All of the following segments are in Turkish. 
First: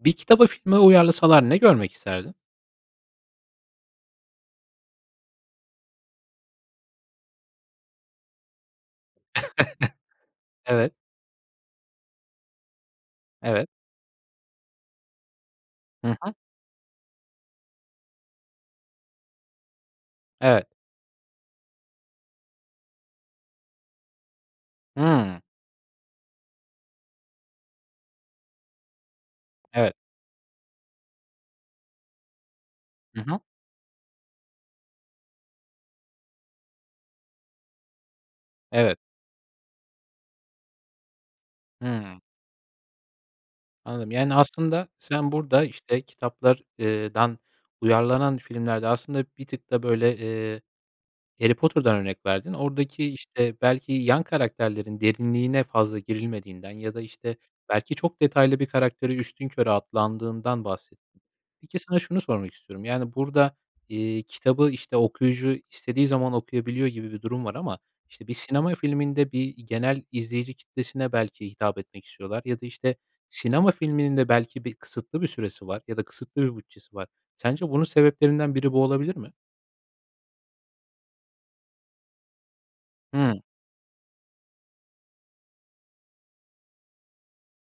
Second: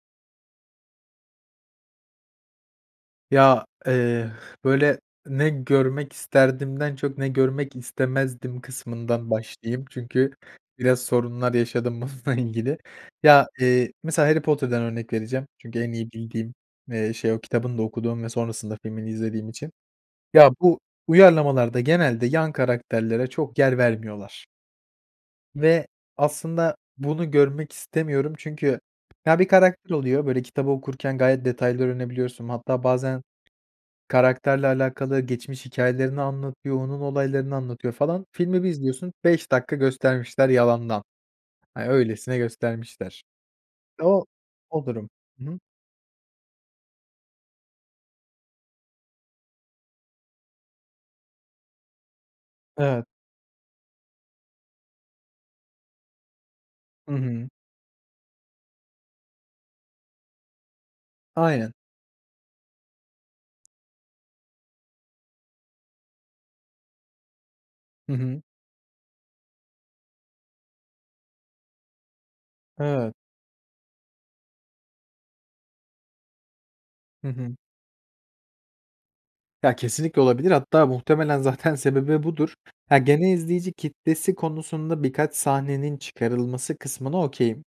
Bir kitabı filme uyarlasalar ne görmek isterdin? Ya, eee, böyle, ne görmek isterdimden çok ne görmek istemezdim kısmından başlayayım. Çünkü Evet. biraz sorunlar yaşadım bununla ilgili. Ya, Evet. eee, mesela Harry Potter'dan örnek vereceğim. Çünkü en iyi Hı hı. bildiğim, eee, şey, o kitabını da okuduğum ve sonrasında filmini izlediğim için. Ya, Evet. bu uyarlamalarda genelde yan karakterlere çok yer vermiyorlar. Hıı. Ve aslında bunu görmek istemiyorum çünkü, ya, bir karakter Evet. oluyor, böyle, kitabı okurken gayet detayları öğrenebiliyorsun, hatta Hı bazen hı. karakterle alakalı geçmiş hikâyelerini anlatıyor, onun olaylarını anlatıyor, falan. Filmi bir Evet. izliyorsun, 5 dakika göstermişler, yalandan, hani, Hı. öylesine göstermişler. Anladım, O yani, o aslında durum. sen Hı hı. burada, işte, kitaplar eee, dan uyarlanan filmlerde aslında bir tık da, böyle, eee, Harry Potter'dan örnek verdin. Oradaki, Evet. işte, belki yan karakterlerin derinliğine fazla girilmediğinden ya da, Hı işte, hı. belki çok detaylı bir karakteri üstünkörü atlandığından bahsettin. Aynen. Peki, sana şunu sormak istiyorum, yani, burada, iii, kitabı, işte, okuyucu istediği zaman okuyabiliyor gibi bir durum var ama, Hı işte, bir hı. sinema filminde, bir genel izleyici kitlesine belki hitap etmek istiyorlar ya da, işte, Evet. sinema filminin de belki, bir, kısıtlı bir süresi var ya da kısıtlı bir bütçesi var. Hı hı. Sence bunun sebeplerinden biri bu olabilir mi? Ya, kesinlikle olabilir, hatta muhtemelen zaten sebebi budur. Ha, genel Hıı. izleyici kitlesi konusunda birkaç sahnenin çıkarılması kısmına okay'im.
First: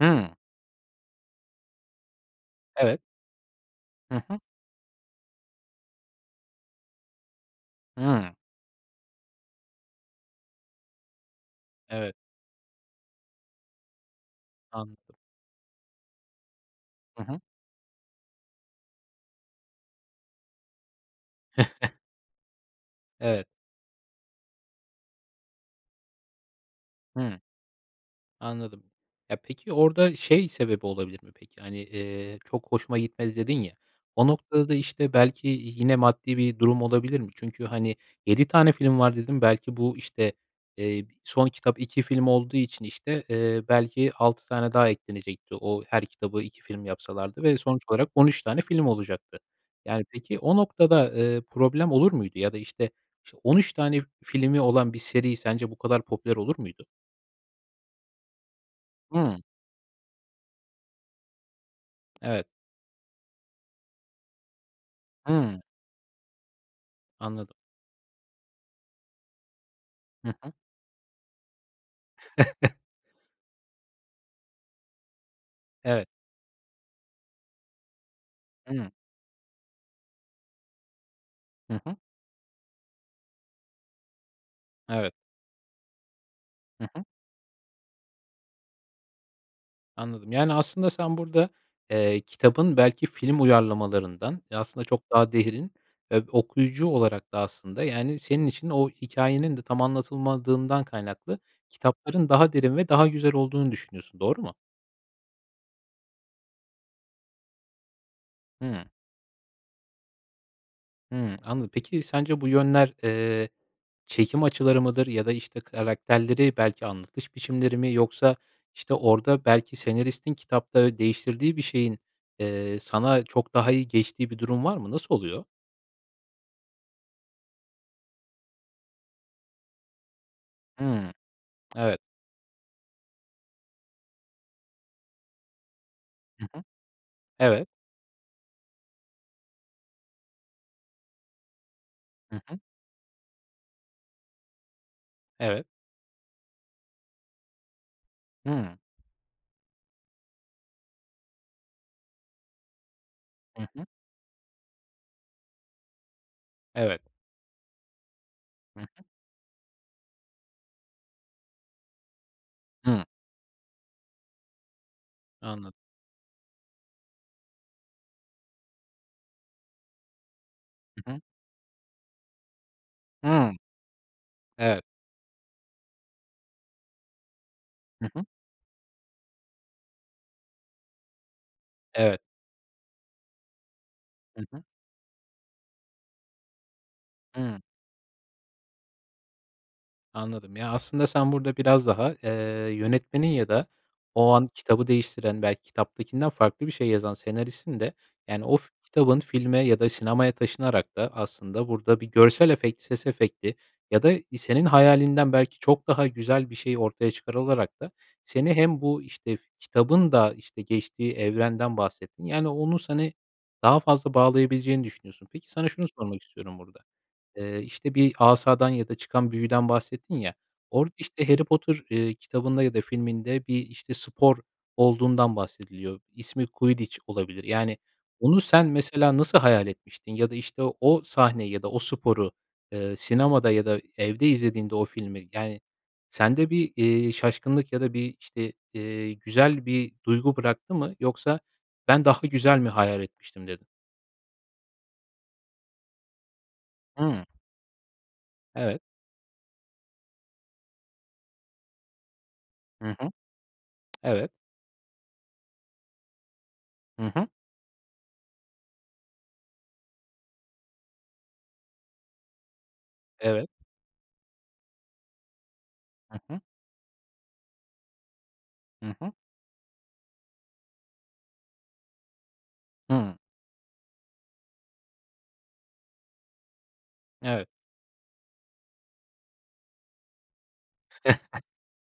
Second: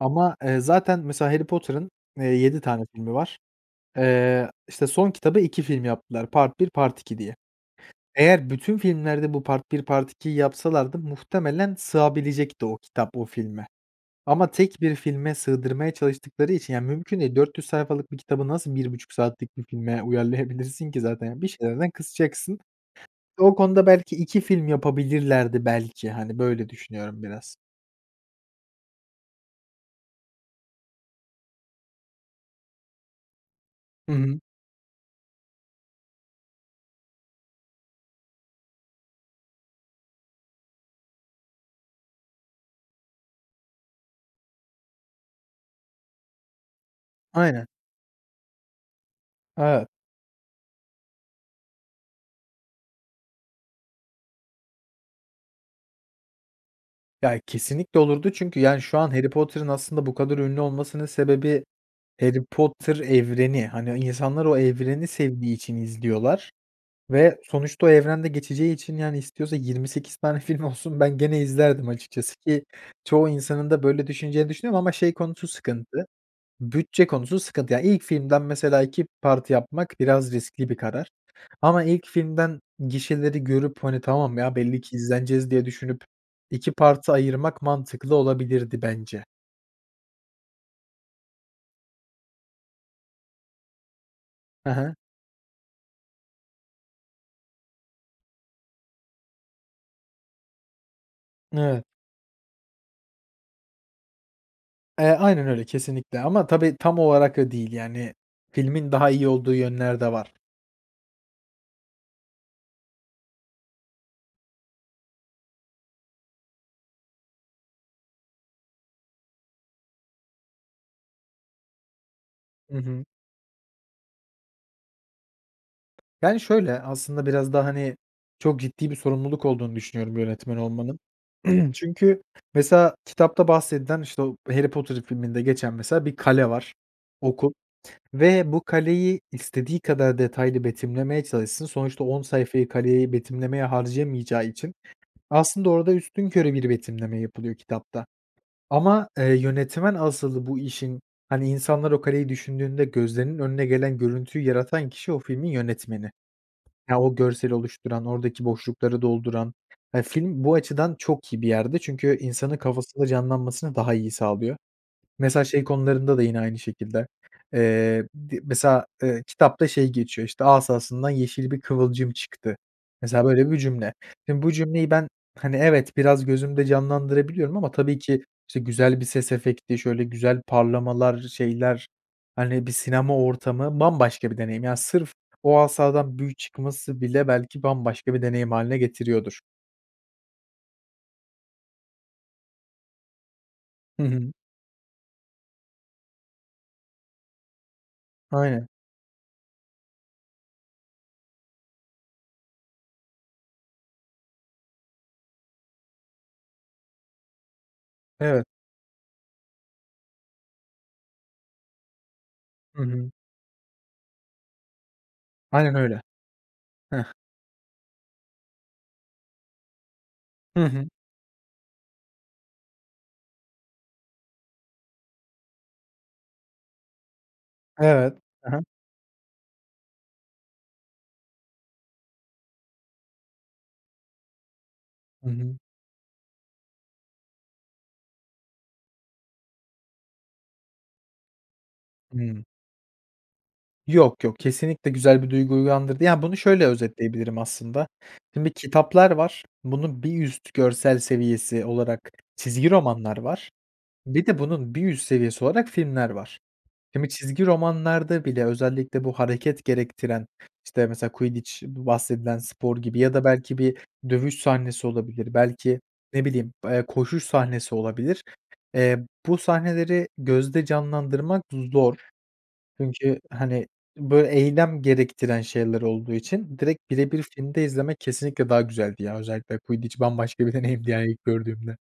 Hıı. eee, zaten mesela Harry Potter'ın, eee, 7 tane Evet. filmi var. Hı hı. Eee, işte, son kitabı 2 film yaptılar. Part 1, part 2 diye. Hıı. Eğer bütün filmlerde bu part 1, part 2'yi yapsalardı muhtemelen Evet. sığabilecekti o kitap, o filme. Ama tek bir Anladım. filme sığdırmaya çalıştıkları için, yani, mümkün Hı değil, hı. 400 sayfalık bir kitabı nasıl 1.30 saatlik bir filme uyarlayabilirsin ki zaten, yani, bir şeylerden kısacaksın. Evet. O konuda belki 2 film yapabilirlerdi, belki, hani, böyle düşünüyorum Hı. biraz. Anladım. Ya, peki, orada şey sebebi olabilir mi, peki, hani, eee, "çok hoşuma gitmedi" dedin ya, Hı o hı. noktada da, işte, belki yine maddi bir durum olabilir mi? Çünkü, hani, 7 tane film var dedin, belki bu, işte, eee, son kitap 2 film olduğu için, işte, eee, belki 6 tane daha eklenecekti, o her kitabı 2 film yapsalardı ve Aynen. sonuç olarak 13 tane film olacaktı. Evet. Yani, peki, o noktada, eee, problem olur muydu ya da, işte, iş 13 tane filmi olan bir seri sence bu kadar popüler olur muydu? Ya, kesinlikle olurdu çünkü, yani, şu an Harry Hıı. Potter'ın aslında bu kadar ünlü olmasının sebebi, Harry Evet. Potter evreni. Hani, insanlar o evreni sevdiği Hıı. için izliyorlar ve Anladım. sonuçta o evrende geçeceği için, yani, istiyorsa 28 Hı tane hı. film olsun, ben gene izlerdim açıkçası, ki çoğu insanın da böyle düşüneceğini düşünüyorum ama, şey, konusu sıkıntı, Evet. bütçe konusu sıkıntı. Yani, ilk filmden, mesela, Hıı. 2 parti yapmak biraz riskli bir karar Hı ama hı. ilk filmden gişeleri görüp, hani, tamam, ya, belli ki Evet. izleneceğiz diye düşünüp, 2 Hı hı. part'a ayırmak mantıklı olabilirdi bence. Anladım, yani, aslında sen burada, eee, kitabın belki film uyarlamalarından, ya, He aslında he. çok daha derin ve okuyucu olarak da aslında, yani, senin için o hikâyenin de tam anlatılmadığından kaynaklı, Evet. kitapların daha derin ve daha güzel olduğunu düşünüyorsun, doğru mu? Eee, aynen öyle, kesinlikle ama tabii tam olarak o değil, yani, Hıı. filmin daha iyi olduğu yönler de var. Hı. Anladım. Peki, sence bu yönler, eee, çekim açıları mıdır ya da, işte, karakterleri, belki, anlatış biçimleri mi yoksa, işte, orada belki senaristin kitapta değiştirdiği bir şeyin, Hı eee, hı. sana çok daha iyi geçtiği bir durum var mı? Nasıl oluyor? Yani, şöyle, aslında biraz da, hani, çok ciddi bir sorumluluk olduğunu düşünüyorum yönetmen olmanın. Hıı. Evet. Çünkü, mesela, kitapta bahsedilen, işte, o Harry Potter filminde geçen, mesela, bir Hı kale hı. var, okul Evet. ve bu kaleyi istediği kadar detaylı betimlemeye çalışsın, sonuçta 10 Hı hı. sayfayı kaleyi betimlemeye harcayamayacağı için Evet. aslında orada üstünkörü bir betimleme yapılıyor kitapta Hıı. ama, eee, yönetmen asıl bu işin, hani, insanlar o kaleyi düşündüğünde gözlerinin Hı önüne hı. gelen görüntüyü yaratan kişi, o filmin yönetmeni. Ya, Evet. o görseli oluşturan, oradaki Hı hı. boşlukları dolduran ya, film bu açıdan çok iyi bir yerde çünkü insanın Hı. kafasında canlanmasını daha iyi sağlıyor. Mesela şey Anladım. konularında da yine aynı şekilde, eee, di mesela, eee, kitapta şey geçiyor, işte, asasından Hı hı. yeşil bir kıvılcım çıktı. Mesela, böyle Hıı. bir cümle, şimdi bu Evet. cümleyi ben, hani, evet, biraz gözümde canlandırabiliyorum ama tabii Hı ki, hı. işte, güzel bir ses efekti, şöyle, güzel parlamalar, şeyler, Evet. hani, bir sinema ortamı bambaşka bir Hı hı. deneyim. Yani, sırf o asadan büyü çıkması bile Hı. belki bambaşka bir deneyim hâline getiriyordur. Anladım. Ya, aslında sen burada biraz daha, eee, yönetmenin ya da Hı o hı. an kitabı değiştiren, belki kitaptakinden farklı bir şey yazan senaristin de, yani, o Aynen. fi kitabın filme ya da sinemaya taşınarak da aslında burada bir görsel efekt, ses efekti ya da senin hayalinden belki çok daha güzel bir şey ortaya çıkarılarak da Evet. seni hem bu, işte, fi kitabın da, işte, geçtiği evrenden bahsettin, yani, onun Hı hı. seni daha fazla bağlayabileceğini düşünüyorsun. Peki, sana Aynen şunu öyle. sormak istiyorum burada: Heh. Eee, işte, bir asadan ya da çıkan büyüden bahsettin ya, Hı hı. orada, işte, Harry Potter, eee, kitabında ya da filminde bir, işte, spor olduğundan bahsediliyor. İsmi Quidditch olabilir. Yani Evet. onu Hı hı. sen mesela nasıl hayal etmiştin ya da işte, o sahneyi ya da o sporu, eee, sinemada ya da evde izlediğinde o filmi, Hı hı. yani, sende bir, eee, şaşkınlık ya da bir, işte, eee, güzel bir duygu bıraktı mı yoksa, “Ben daha Hıı. güzel mi hayal etmiştim?” dedin. Yok, yok. Kesinlikle güzel bir duygu uyandırdı. Ya, bunu şöyle Hı. özetleyebilirim aslında. Şimdi Evet. kitaplar var. Bunun bir üst görsel seviyesi olarak çizgi Hı hı. romanlar var. Bir Evet. de bunun bir üst seviyesi olarak filmler var. Hı Şimdi, hı. çizgi romanlarda bile özellikle bu hareket gerektiren, işte, mesela Quidditch, bu bahsedilen spor gibi ya da Evet. belki bir dövüş sahnesi olabilir, belki, Hı ne hı. bileyim, eee, koşuş sahnesi olabilir. Hı Eee, hı. bu sahneleri gözde canlandırmak zor. Hı. Çünkü hani, böyle, eylem gerektiren şeyler olduğu için direkt bire bir Evet. filmde izlemek kesinlikle daha güzeldi. Yani, özellikle Quidditch bambaşka bir deneyimdi, yani, ilk gördüğümde.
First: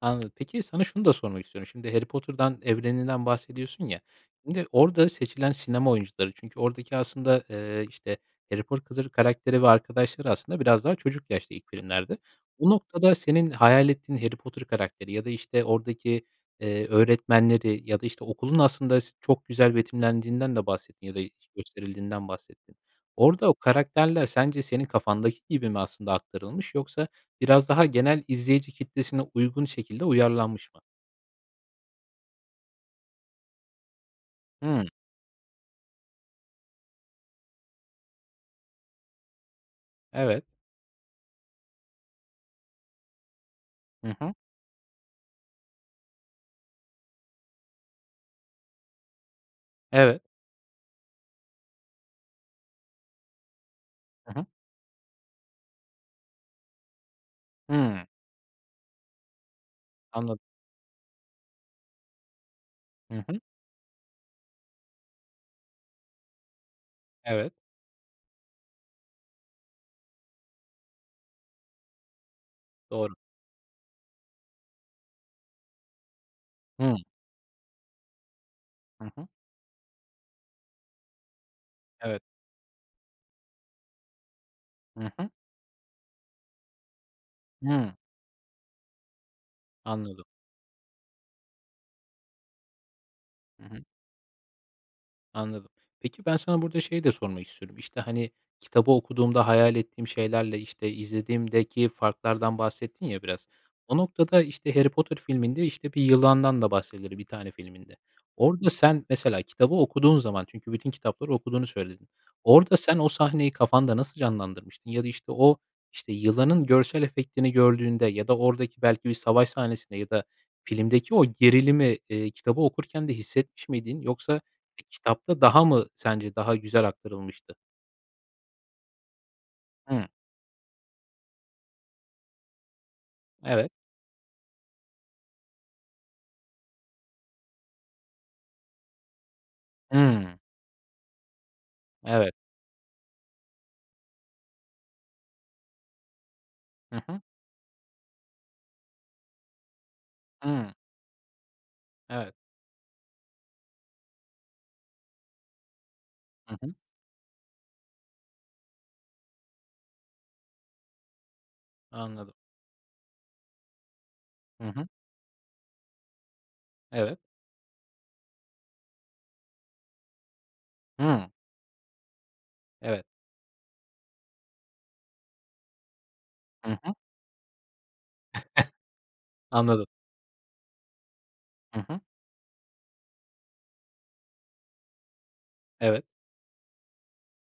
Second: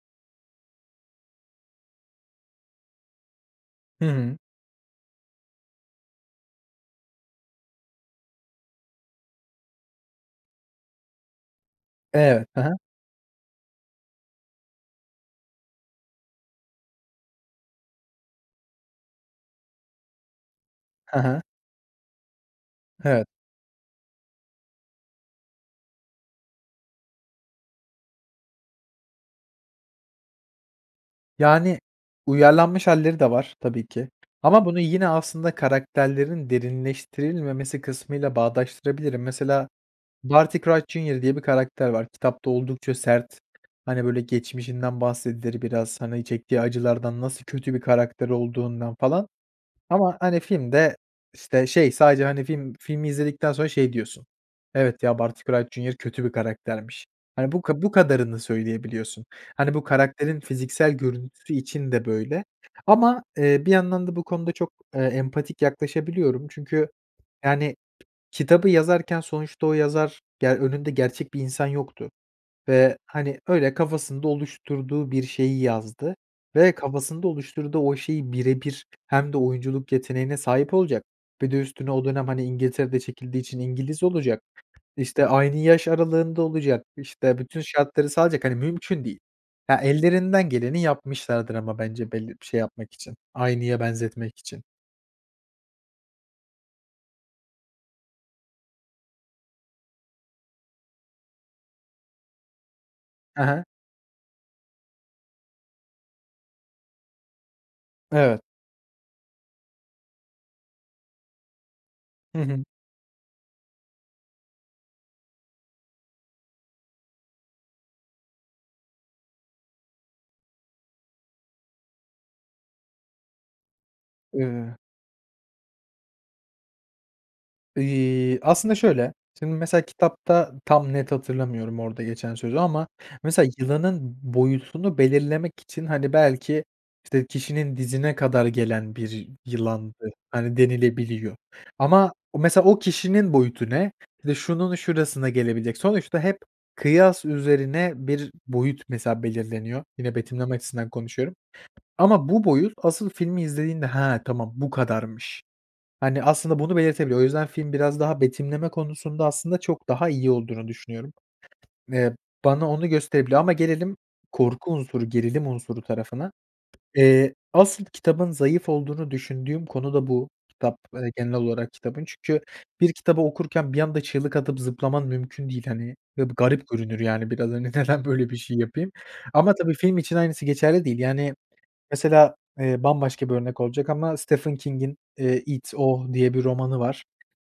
Anladım. Peki, sana şunu da sormak istiyorum. Şimdi, Harry Potter'dan, evreninden bahsediyorsun, ya, Hı hı. şimdi orada seçilen sinema oyuncuları, çünkü oradaki aslında, eee, işte, Harry Porkılır karakteri ve arkadaşları aslında biraz daha çocuk yaşta ilk filmlerde. Evet. Hı Bu hı. noktada, senin hayal ettiğin Harry Potter karakteri ya da, işte, oradaki, eee, öğretmenleri ya da, işte, okulun aslında, s çok güzel betimlendiğinden de bahsettin ya Hı da hı. gösterildiğinden bahsettin. Evet. Orada o karakterler sence senin kafandaki gibi mi, aslında, aktarılmış yoksa biraz daha genel izleyici kitlesine uygun şekilde uyarlanmış mı? Yani, uyarlanmış hâlleri de var, tabii ki, ama bunu Hımm. yine, aslında, karakterlerin derinleştirilmemesi kısmıyla bağdaştırabilirim. Mesela, Evet. Barty Crouch Jr. diye bir karakter var. Kitapta oldukça sert, hani, Hı böyle, hı. geçmişinden bahsedilir biraz, hani, çektiği acılardan, nasıl kötü bir karakter olduğundan, falan, ama, Evet. hani, filmde, işte, şey, sadece, hani, film filmi izledikten sonra, şey, diyorsun, Hı hı. "Evet ya, Barty Crouch Jr. kötü bir karaktermiş." Hani, bu bu Hımm. kadarını söyleyebiliyorsun. Hani, bu Anladım. karakterin fiziksel görüntüsü için de, böyle, Hı ama, hı. eee, bir yandan da bu konuda çok, eee, empatik yaklaşabiliyorum. Çünkü, Evet. yani, kitabı yazarken sonuçta o yazar, ge önünde gerçek bir insan yoktu ve, Doğru. hani, öyle kafasında oluşturduğu bir şeyi yazdı ve Hımm. kafasında oluşturduğu o şeyi bire bir, Hı hı. hem de oyunculuk yeteneğine sahip olacak ve de üstüne o Evet. dönem, hani, İngiltere'de çekildiği için İngiliz olacak, Hı işte, hı. aynı yaş aralığında olacak, işte, bütün Hımm. şartları sağlayacak, hani, mümkün değil. Ya, Anladım. ellerinden geleni yapmışlardır ama, bence, belli bir şey yapmak için, Hı aynıya hı. benzetmek için. Anladım. Peki, ben, sana burada şeyi de sormak istiyorum. İşte, hani, kitabı okuduğumda hayal ettiğim şeylerle, işte, izlediğimdeki farklardan bahsettin ya Hı biraz. hı. O noktada, işte, Harry Potter filminde, işte, bir yılandan da bahsedilir bir tane filminde. Evet. Orada sen, mesela kitabı okuduğun zaman, çünkü bütün kitapları okuduğunu söyledin, Hı hı. orada sen, o sahneyi kafanda nasıl canlandırmıştın ya da, işte, o, işte, yılanın görsel efektini gördüğünde ya da oradaki belki bir savaş sahnesinde ya da filmdeki o gerilimi, eee, kitabı okurken de hissetmiş miydin yoksa Iıı kitapta daha mı sence daha güzel aktarılmıştı? İii, aslında şöyle; şimdi mesela Hıı. kitapta tam net hatırlamıyorum orada geçen sözü ama mesela Evet. yılanın boyutunu belirlemek için, hani, belki, işte, kişinin dizine kadar gelen bir yılandı, Hıı. hani, denilebiliyor. Ama Evet. mesela o kişinin boyutu ne, işte, şunun şurasına gelebilecek. Sonuçta hep Hı hı. kıyas üzerine bir boyut mesela belirleniyor, yine betimleme Hıı. açısından konuşuyorum. Ama Evet. bu boyut asıl filmi izlediğinde, "Hıı, tamam bu kadarmış." Hani, Hı aslında hı. bunu belirtebiliyor. O yüzden film biraz daha betimleme konusunda aslında çok daha iyi olduğunu düşünüyorum. Eee, Anladım. bana onu gösterebiliyor ama gelelim Hı korku hı. unsuru, gerilim unsuru tarafına. Evet. Eee, asıl kitabın zayıf olduğunu düşündüğüm konu da bu, kitap Hıı. genel olarak kitabın. Çünkü bir Evet. kitabı okurken bir anda çığlık atıp zıplaman mümkün değil, hani, ve bu garip Hı hı. görünür, yani, biraz, hani, neden böyle bir şey yapayım? Ama tabii Anladım. film için aynısı geçerli değil. Yani, Hı hı. mesela, eee, bambaşka bir örnek olacak ama Stephen King'in, eee, It, Evet. O diye bir romanı var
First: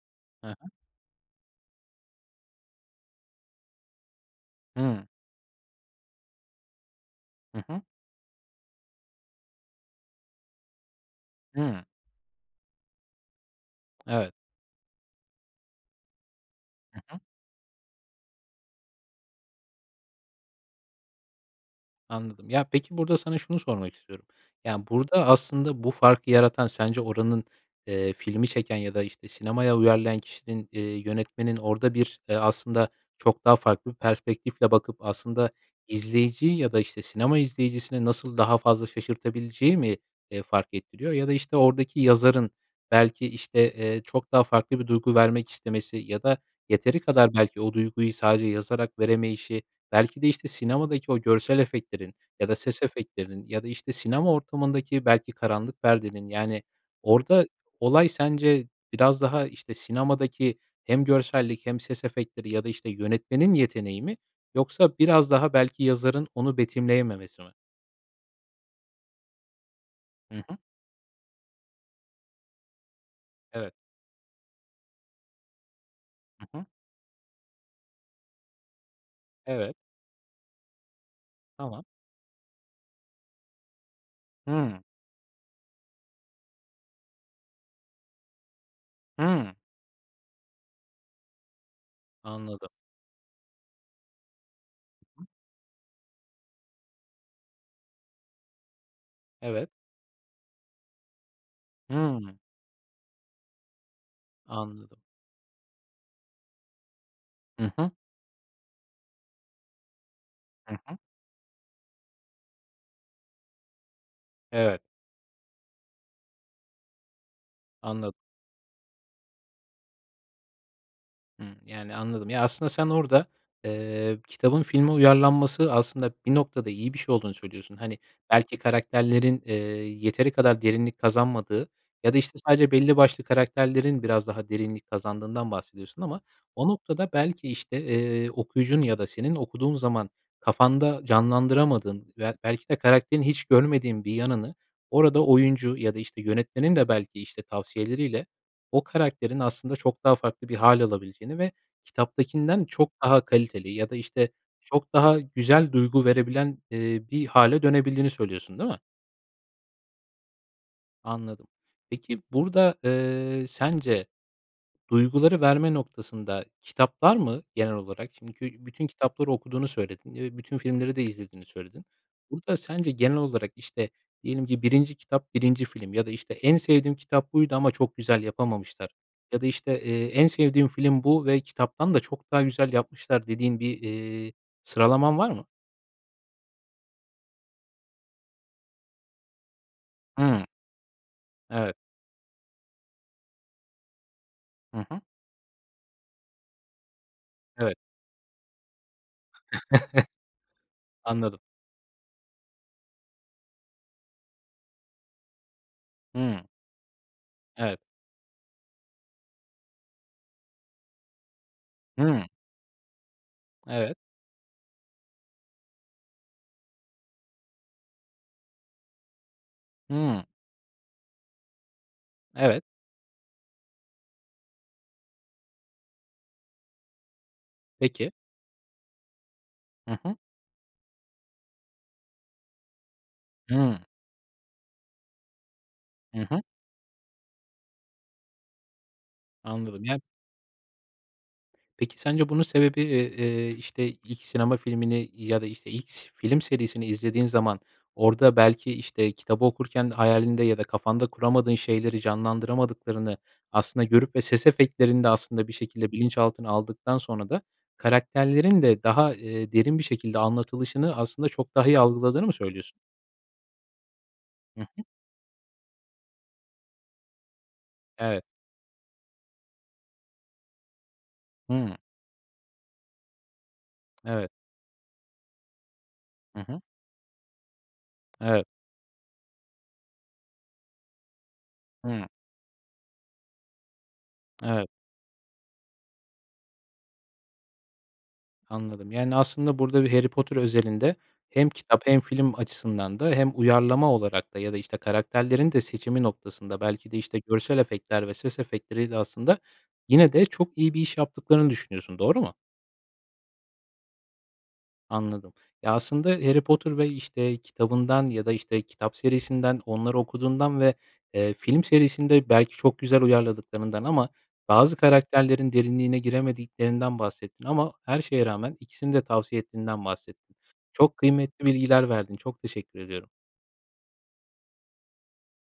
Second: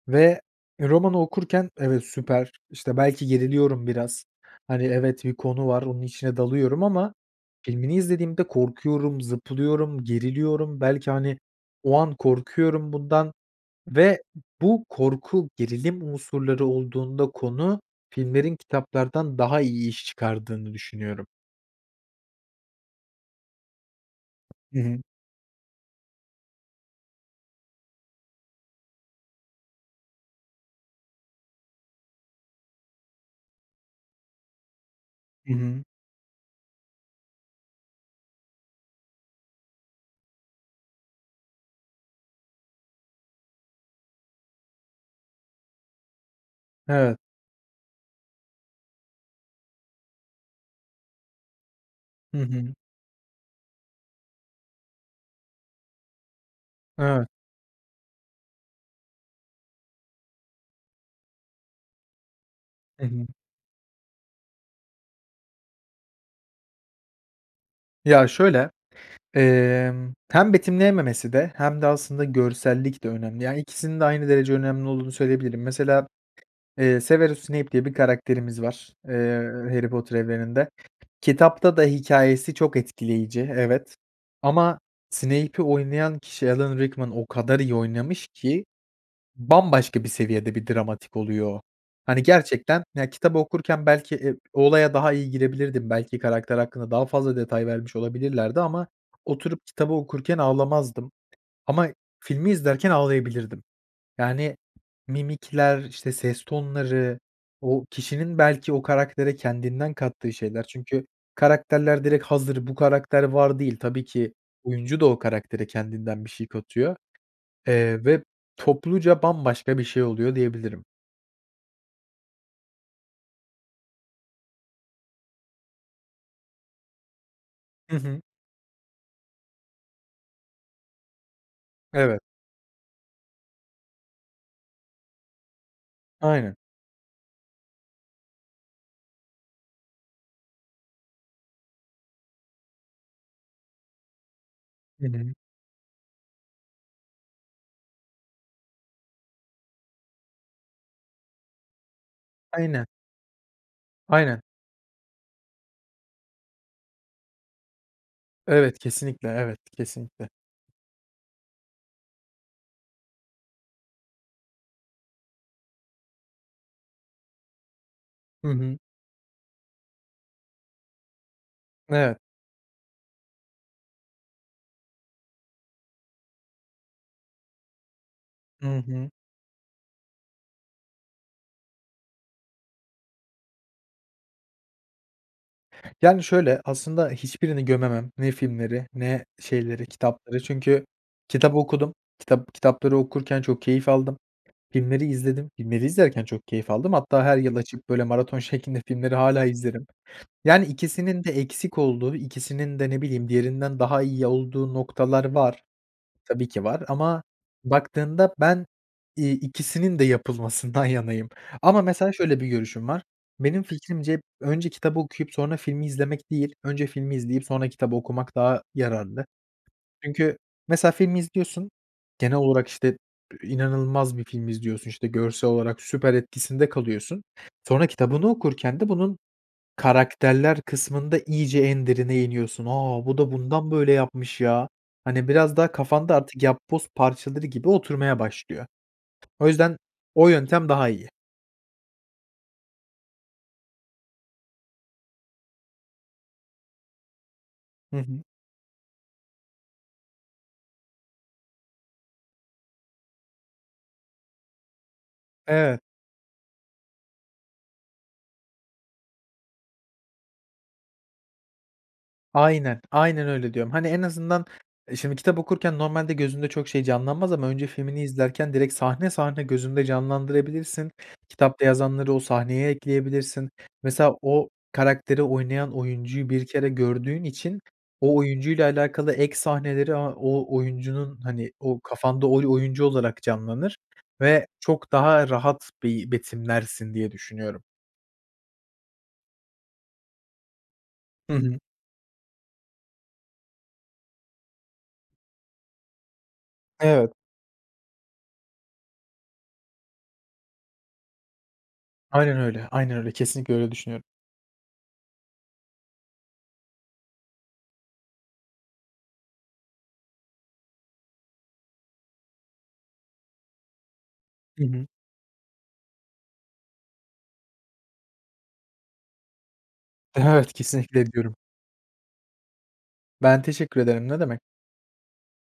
ve Hı hı. romanı okurken evet, süper, işte, belki geriliyorum biraz, hani, Hıı. evet, bir konu var onun içine dalıyorum ama Hı hı. filmini izlediğimde korkuyorum, zıplıyorum, geriliyorum belki, hani, Hıı. o an korkuyorum bundan. Ve Evet. bu korku, gerilim unsurları Hı hı. olduğunda konu filmlerin kitaplardan daha iyi iş çıkardığını düşünüyorum. Anladım. Ya, peki, burada sana şunu sormak istiyorum. Hı Yani, hı. burada, aslında, bu farkı yaratan sence oranın, eee, filmi çeken ya da, işte, sinemaya uyarlayan kişinin, eee, yönetmenin orada bir, eee, aslında, çok daha farklı bir perspektifle bakıp, aslında, Hı hı. izleyiciyi ya da, işte, sinema izleyicisini nasıl daha fazla şaşırtabileceği mi, eee, fark ettiriyor? Ya da, işte, oradaki yazarın belki, işte, eee, çok daha farklı bir duygu vermek istemesi ya da yeteri Evet. kadar belki o duyguyu sadece yazarak veremeyişi, belki de, işte, sinemadaki o görsel efektlerin Hı ya da hı. ses efektlerinin ya da, işte, sinema ortamındaki belki karanlık perdenin, yani, Evet. orada olay sence biraz daha, işte, sinemadaki hem görsellik hem ses efektleri ya da, işte, Hı hı. yönetmenin yeteneği mi yoksa biraz daha belki yazarın onu betimleyememesi mi? Ya, şöyle. Emm, Hı hem hı. betimleyememesi de hem de, aslında, görsellik de önemli. Yani, Evet. ikisinin de aynı derece önemli olduğunu söyleyebilirim. Mesela, Hı hı. eee, Severus Snape diye bir karakterimiz var, eee, Evet. Harry Potter evreninde. Kitapta da Tamam. hikâyesi çok etkileyici, evet. Ama Hıı. Snape'i oynayan kişi Alan Rickman o kadar iyi oynamış ki Hıı. bambaşka bir seviyede bir dramatik oluyor o. Hani, Anladım. gerçekten, ya, kitabı okurken belki, eee, o olaya daha iyi girebilirdim, belki karakter hakkında daha fazla detay vermiş olabilirlerdi ama oturup Evet. kitabı okurken ağlamazdım. Ama Hıı. filmi izlerken ağlayabilirdim. Yani, Anladım. mimikler, işte, ses tonları, Hı o hı. kişinin belki o karaktere kendinden kattığı şeyler. Hı hı. Çünkü karakterler direkt hazır, "Bu karakter var." değil. Tabii ki Evet. oyuncu da o karaktere kendinden bir şey katıyor, eee, Anladım. ve topluca bambaşka bir şey oluyor diyebilirim. Hımm, yani, anladım. Ya, aslında, sen orada, eee, kitabın filme uyarlanması, aslında, bir noktada iyi bir şey olduğunu söylüyorsun. Hı Hani, hı. belki, karakterlerin, eee, yeteri kadar derinlik kazanmadığı ya da, Evet. işte, sadece belli başlı karakterlerin biraz daha derinlik kazandığından bahsediyorsun ama Aynen. o noktada, belki, işte, eee, okuyucunun ya da senin okuduğun zaman kafanda canlandıramadığın veya, belki de, karakterin hiç görmediğin bir yanını Hı orada hı. oyuncu ya da, işte, yönetmenin de, belki, işte, tavsiyeleriyle o karakterin, aslında, çok daha farklı bir hâl alabileceğini ve kitaptakinden Aynen. çok daha kaliteli ya da, işte, Aynen. çok daha güzel duygu verebilen, eee, bir hâle dönebildiğini söylüyorsun, değil Evet, mi? kesinlikle, evet, kesinlikle. Anladım. Peki, burada, eee, sence duyguları verme noktasında kitaplar mı genel olarak? Hı Çünkü hı. bütün kitapları okuduğunu söyledin ve bütün filmleri de izlediğini söyledin. Evet. Burada sence genel olarak, işte, diyelim ki, 1'inci kitap, 1'inci film ya da, işte, "En sevdiğim kitap buydu ama çok güzel Hı yapamamışlar." hı. ya da, eee, işte, "En sevdiğim film bu ve kitaptan da çok daha güzel yapmışlar." dediğin bir, iii, sıralaman var mı? Yani, şöyle, aslında, hiçbirini gömemem. Ne filmleri ne şeyleri, kitapları, Hıı. çünkü kitabı Evet. okudum. Kitap kitapları okurken çok keyif aldım, Hı hı. filmleri izledim, filmleri izlerken çok keyif aldım. Hatta her yıl Evet. açıp, böyle, maraton şeklinde filmleri hâlâ izlerim. Yani, ikisinin de Anladım. eksik olduğu, ikisinin de, ne bileyim, diğerinden daha iyi olduğu noktalar var. Hıı. Tabii ki, var ama Evet. baktığında ben, iii, ikisinin de yapılmasından yanayım ama, mesela, Hıı. şöyle bir görüşüm var, benim Evet. fikrimce önce kitabı okuyup sonra filmi izlemek değil, önce filmi izleyip sonra kitabı okumak daha yararlı. Hıı. Çünkü, mesela, filmi izliyorsun, genel Evet. olarak, işte, inanılmaz bir film izliyorsun. İşte, görsel olarak süper, etkisinde kalıyorsun. Sonra Peki. kitabını okurken de bunun Hı hı. karakterler kısmında iyice en derine iniyorsun. "A, bu da bundan Hıı. böyle yapmış ya!" Hani, biraz daha kafanda Hı hı. artık yapboz parçaları gibi oturmaya başlıyor. O yüzden Anladım, ya o yöntem daha iyi. peki, sence bunun sebebi, eee, eee, işte, ilk sinema filmini ya da, işte, X film serisini izlediğin zaman Hı hı. orada, belki, işte, kitabı okurken hayalinde ya da kafanda kuramadığın şeyleri canlandıramadıklarını, aslında, görüp ve ses efektlerinde, aslında, bir Evet. şekilde bilinçaltına aldıktan sonra da karakterlerin de daha, eee, derin bir şekilde anlatılışını, aslında, çok daha iyi algıladığını mı söylüyorsun? Aynen, aynen öyle diyorum. Hani, en azından, Hı hı. şimdi, kitap okurken normalde gözünde çok şey canlanmaz ama önce filmini Evet. izlerken direkt sahne, sahne gözünde canlandırabilirsin. Kitapta Hıı. yazanları o sahneye ekleyebilirsin. Mesela, Evet. o karakteri oynayan oyuncuyu Hı 1 hı. kere gördüğün için o Evet. oyuncuyla alakalı ek sahneleri, a o o oyuncunun, hani, o Hıı. kafanda, oyu oyuncu olarak canlanır ve Evet. çok daha rahat, beyi betimlersin diye düşünüyorum. Anladım. Yani, aslında, burada bir Harry Potter özelinde Hı hem hı. kitap hem film açısından da hem uyarlama olarak da ya da, işte, karakterlerin de seçimi noktasında, belki de, Evet. işte, görsel efektler ve ses efektleriyle, aslında, yine de çok iyi bir iş yaptıklarını düşünüyorsun, doğru mu? Aynen öyle, aynen öyle, kesinlikle öyle düşünüyorum. Anladım. Ya, aslında, Harry Potter ve, işte, kitabından ya da, işte, kitap serisinden, onları okuduğundan ve, eee, film serisinde, belki, çok güzel uyarladıklarından ama Hı bazı hı. karakterlerin derinliğine giremediklerinden bahsettin ama her şeye rağmen ikisini de tavsiye ettiğinden bahsettin. Evet, Çok kesinlikle ediyorum. kıymetli bilgiler verdin. Çok teşekkür ediyorum. Ben teşekkür ederim, ne demek.